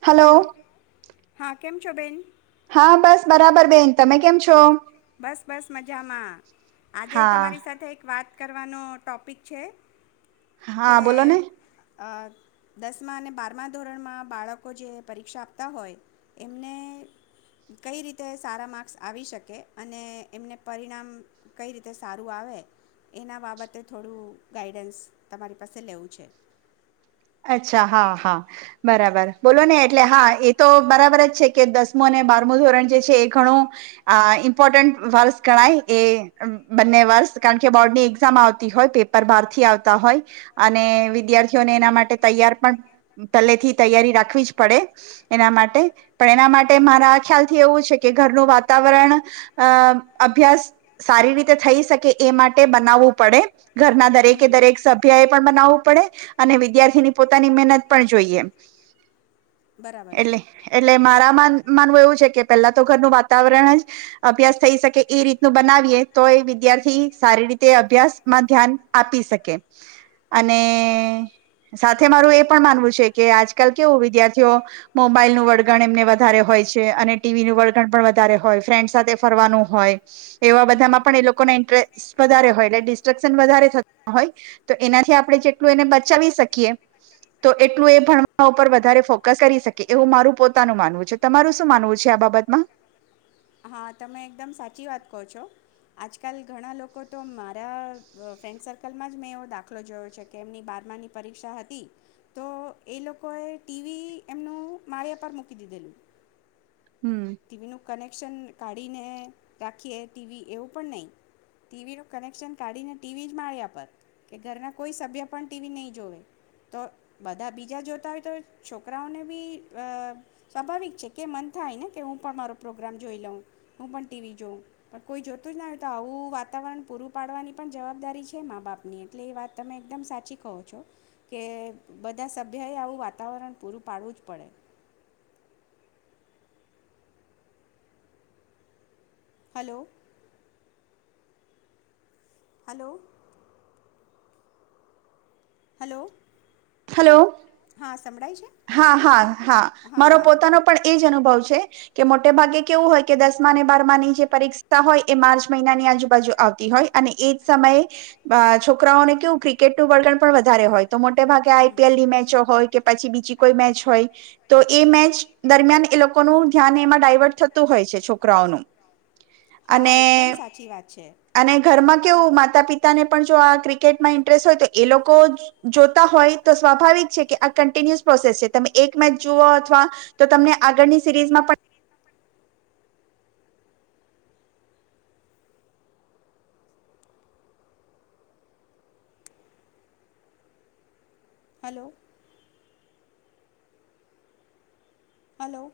Hello. હા કેમ છો બેન. હા બસ બરાબર બેન તમે કેમ છો. બસ બસ મજામાં આજે હા તમારી સાથે એક વાત કરવાનો ટૉપિક છે. હા બોલો ને. આ દસમા અને બારમા ધોરણમાં બાળકો જે પરીક્ષા આપતા હોય એમને કઈ રીતે સારા માર્ક્સ આવી શકે. અને એમને પરિણામ કઈ રીતે સારું આવે એના બાબતે થોડું ગાઈડન્સ તમારી પાસે લેવું છે. અચ્છા હા હા બરાબર બોલો ને એટલે હા એ તો બરાબર જ છે કે દસમું અને બારમું ધોરણ જે છે એ ઘણું આ ઇમ્પોર્ટન્ટ વર્ષ ગણાય એ બંને વર્ષ કારણ કે બોર્ડની એક્ઝામ આવતી હોય પેપર બારથી આવતા હોય અને વિદ્યાર્થીઓને એના માટે તે તૈયાર પણ પહેલેથી તૈયારી રાખવી જ પડે એના માટે પણ એના માટે હા મારા ખ્યાલથી એવું છે કે ઘરનું વાતાવરણ અ અભ્યાસ સારી રીતે થઈ શકે એ માટે બનાવવું પડે ઘરના દરેકે હમ દરેક સભ્ય એ પણ બનાવવું પડે અને વિદ્યાર્થી ની પોતાની મહેનત પણ જોઈએ. બરાબર છે એટલે એટલે મારા મન માનવું એવું છે કે પેલા તો ઘરનું વાતાવરણ જ અભ્યાસ થઈ શકે એ રીતનું બનાવીએ તો એ વિદ્યાર્થી સારી રીતે અભ્યાસમાં ધ્યાન આપી શકે અને સાથે હા. મારું એ પણ માનવું છે કે આજકાલ કેવું વિદ્યાર્થીઓ મોબાઈલનું વળગણ એમને વધારે હોય છે અને ટીવી ન વળગણ પણ વધારે હોય ફ્રેન્ડ સાથે ફરવાનું હોય એવા હમ. બધામાં પણ એ લોકોના ઇન્ટરેસ્ટ વધારે હોય એટલે ડિસ્ટ્રેક્શન વધારે થતા હોય તો એનાથી આપણે જેટલું એને બચાવી શકી શકીએ તો એટલું એ ભણ ઉપર વધારે ફોકસ કરી શકે એવું મારું પોતાનું માનવું છે તમારું શું માનવું છે આ બાબતમાં. હા તમે એકદમ સાચી વાત કહો છો આજકાલ ઘણા લોકો તો મારા ફ્રેન્ડ સર્કલમાં જ મેં એવો દાખલો જોયો છે કે એમની બારમાની પરીક્ષા હતી તો એ લોકોએ ટીવી એમનું મારે પર મૂકી દીધેલું. હમ ટીવી નું કનેક્શન કાઢીને રાખીએ ટીવી એવું પણ નહીં ટીવીનું કનેક્શન કાઢીને ટીવી જ માળ્યા પર કે ઘરના કોઈ સભ્ય પણ ટીવી નહીં જોવે તો બધા બીજા જોતા હોય તો છોકરાઓને બી સ્વાભાવિક છે કે મન થાય ને. કે હું પણ મારો પ્રોગ્રામ જોઈ લઉં હું પણ ટીવી જોઉં પણ કોઈ જોતું જ ના હોય તો આવું વાતાવરણ પૂરું પાડવાની પણ જવાબદારી છે મા બાપની એટલે એ વાત તમે એકદમ સાચી કહો છો કે બધા સભ્યએ આવું વાતાવરણ પૂરું પાડવું જ પડે. હલો. હલો. હલો. હલો. હા. સંભળાય છે હા હા હા મારો પોતાનો પણ એ જ અનુભવ છે. તે કે મોટે ભાગે કેવું હોય કે દસમા અને બારમાની જે પરીક્ષા હોય એ માર્ચ મહિનાની આજુબાજુ આવતી હોય અને એજ સમયે આ છોકરાઓને કેવું ક્રિકેટ નું વળગણ પણ વધારે હોય. તો મોટે ભાગે આઈ હમ પી એલ ની મેચો હોય કે પછી બી બીજી કોઈ મેચ હોય તો એ મેચ દરમિયાન એ લોકોનું ધ્યાન એમાં ડાયવર્ટ થતું હોય છે છોકરાઓનું. હા અને એકદમ સાચી વાત છે અને ઘરમાં કેવું માતા પિતા ને પણ જો આ ક્રિકેટમાં ઇન્ટરેસ્ટ હોય તો એ લોકો જોતા હોય તો સ્વાભાવિક છે કે આ કન્ટિન્યુસ પ્રોસેસ છે તમે એક મેચ જુઓ અથવા તો તમને આગળની સિરીઝમાં પણ hello. Hello.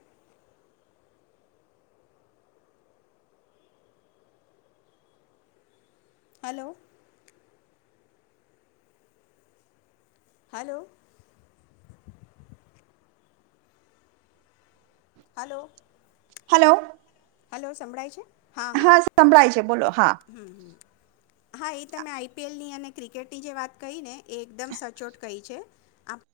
Hello. Hello hello hello hello સંભળાય છે. હા સંભળાય છે બોલો હા હા એ તમે આઈપીએલની અને ક્રિકેટની જે વાત કહી ને એ એકદમ સચોટ કહી છે.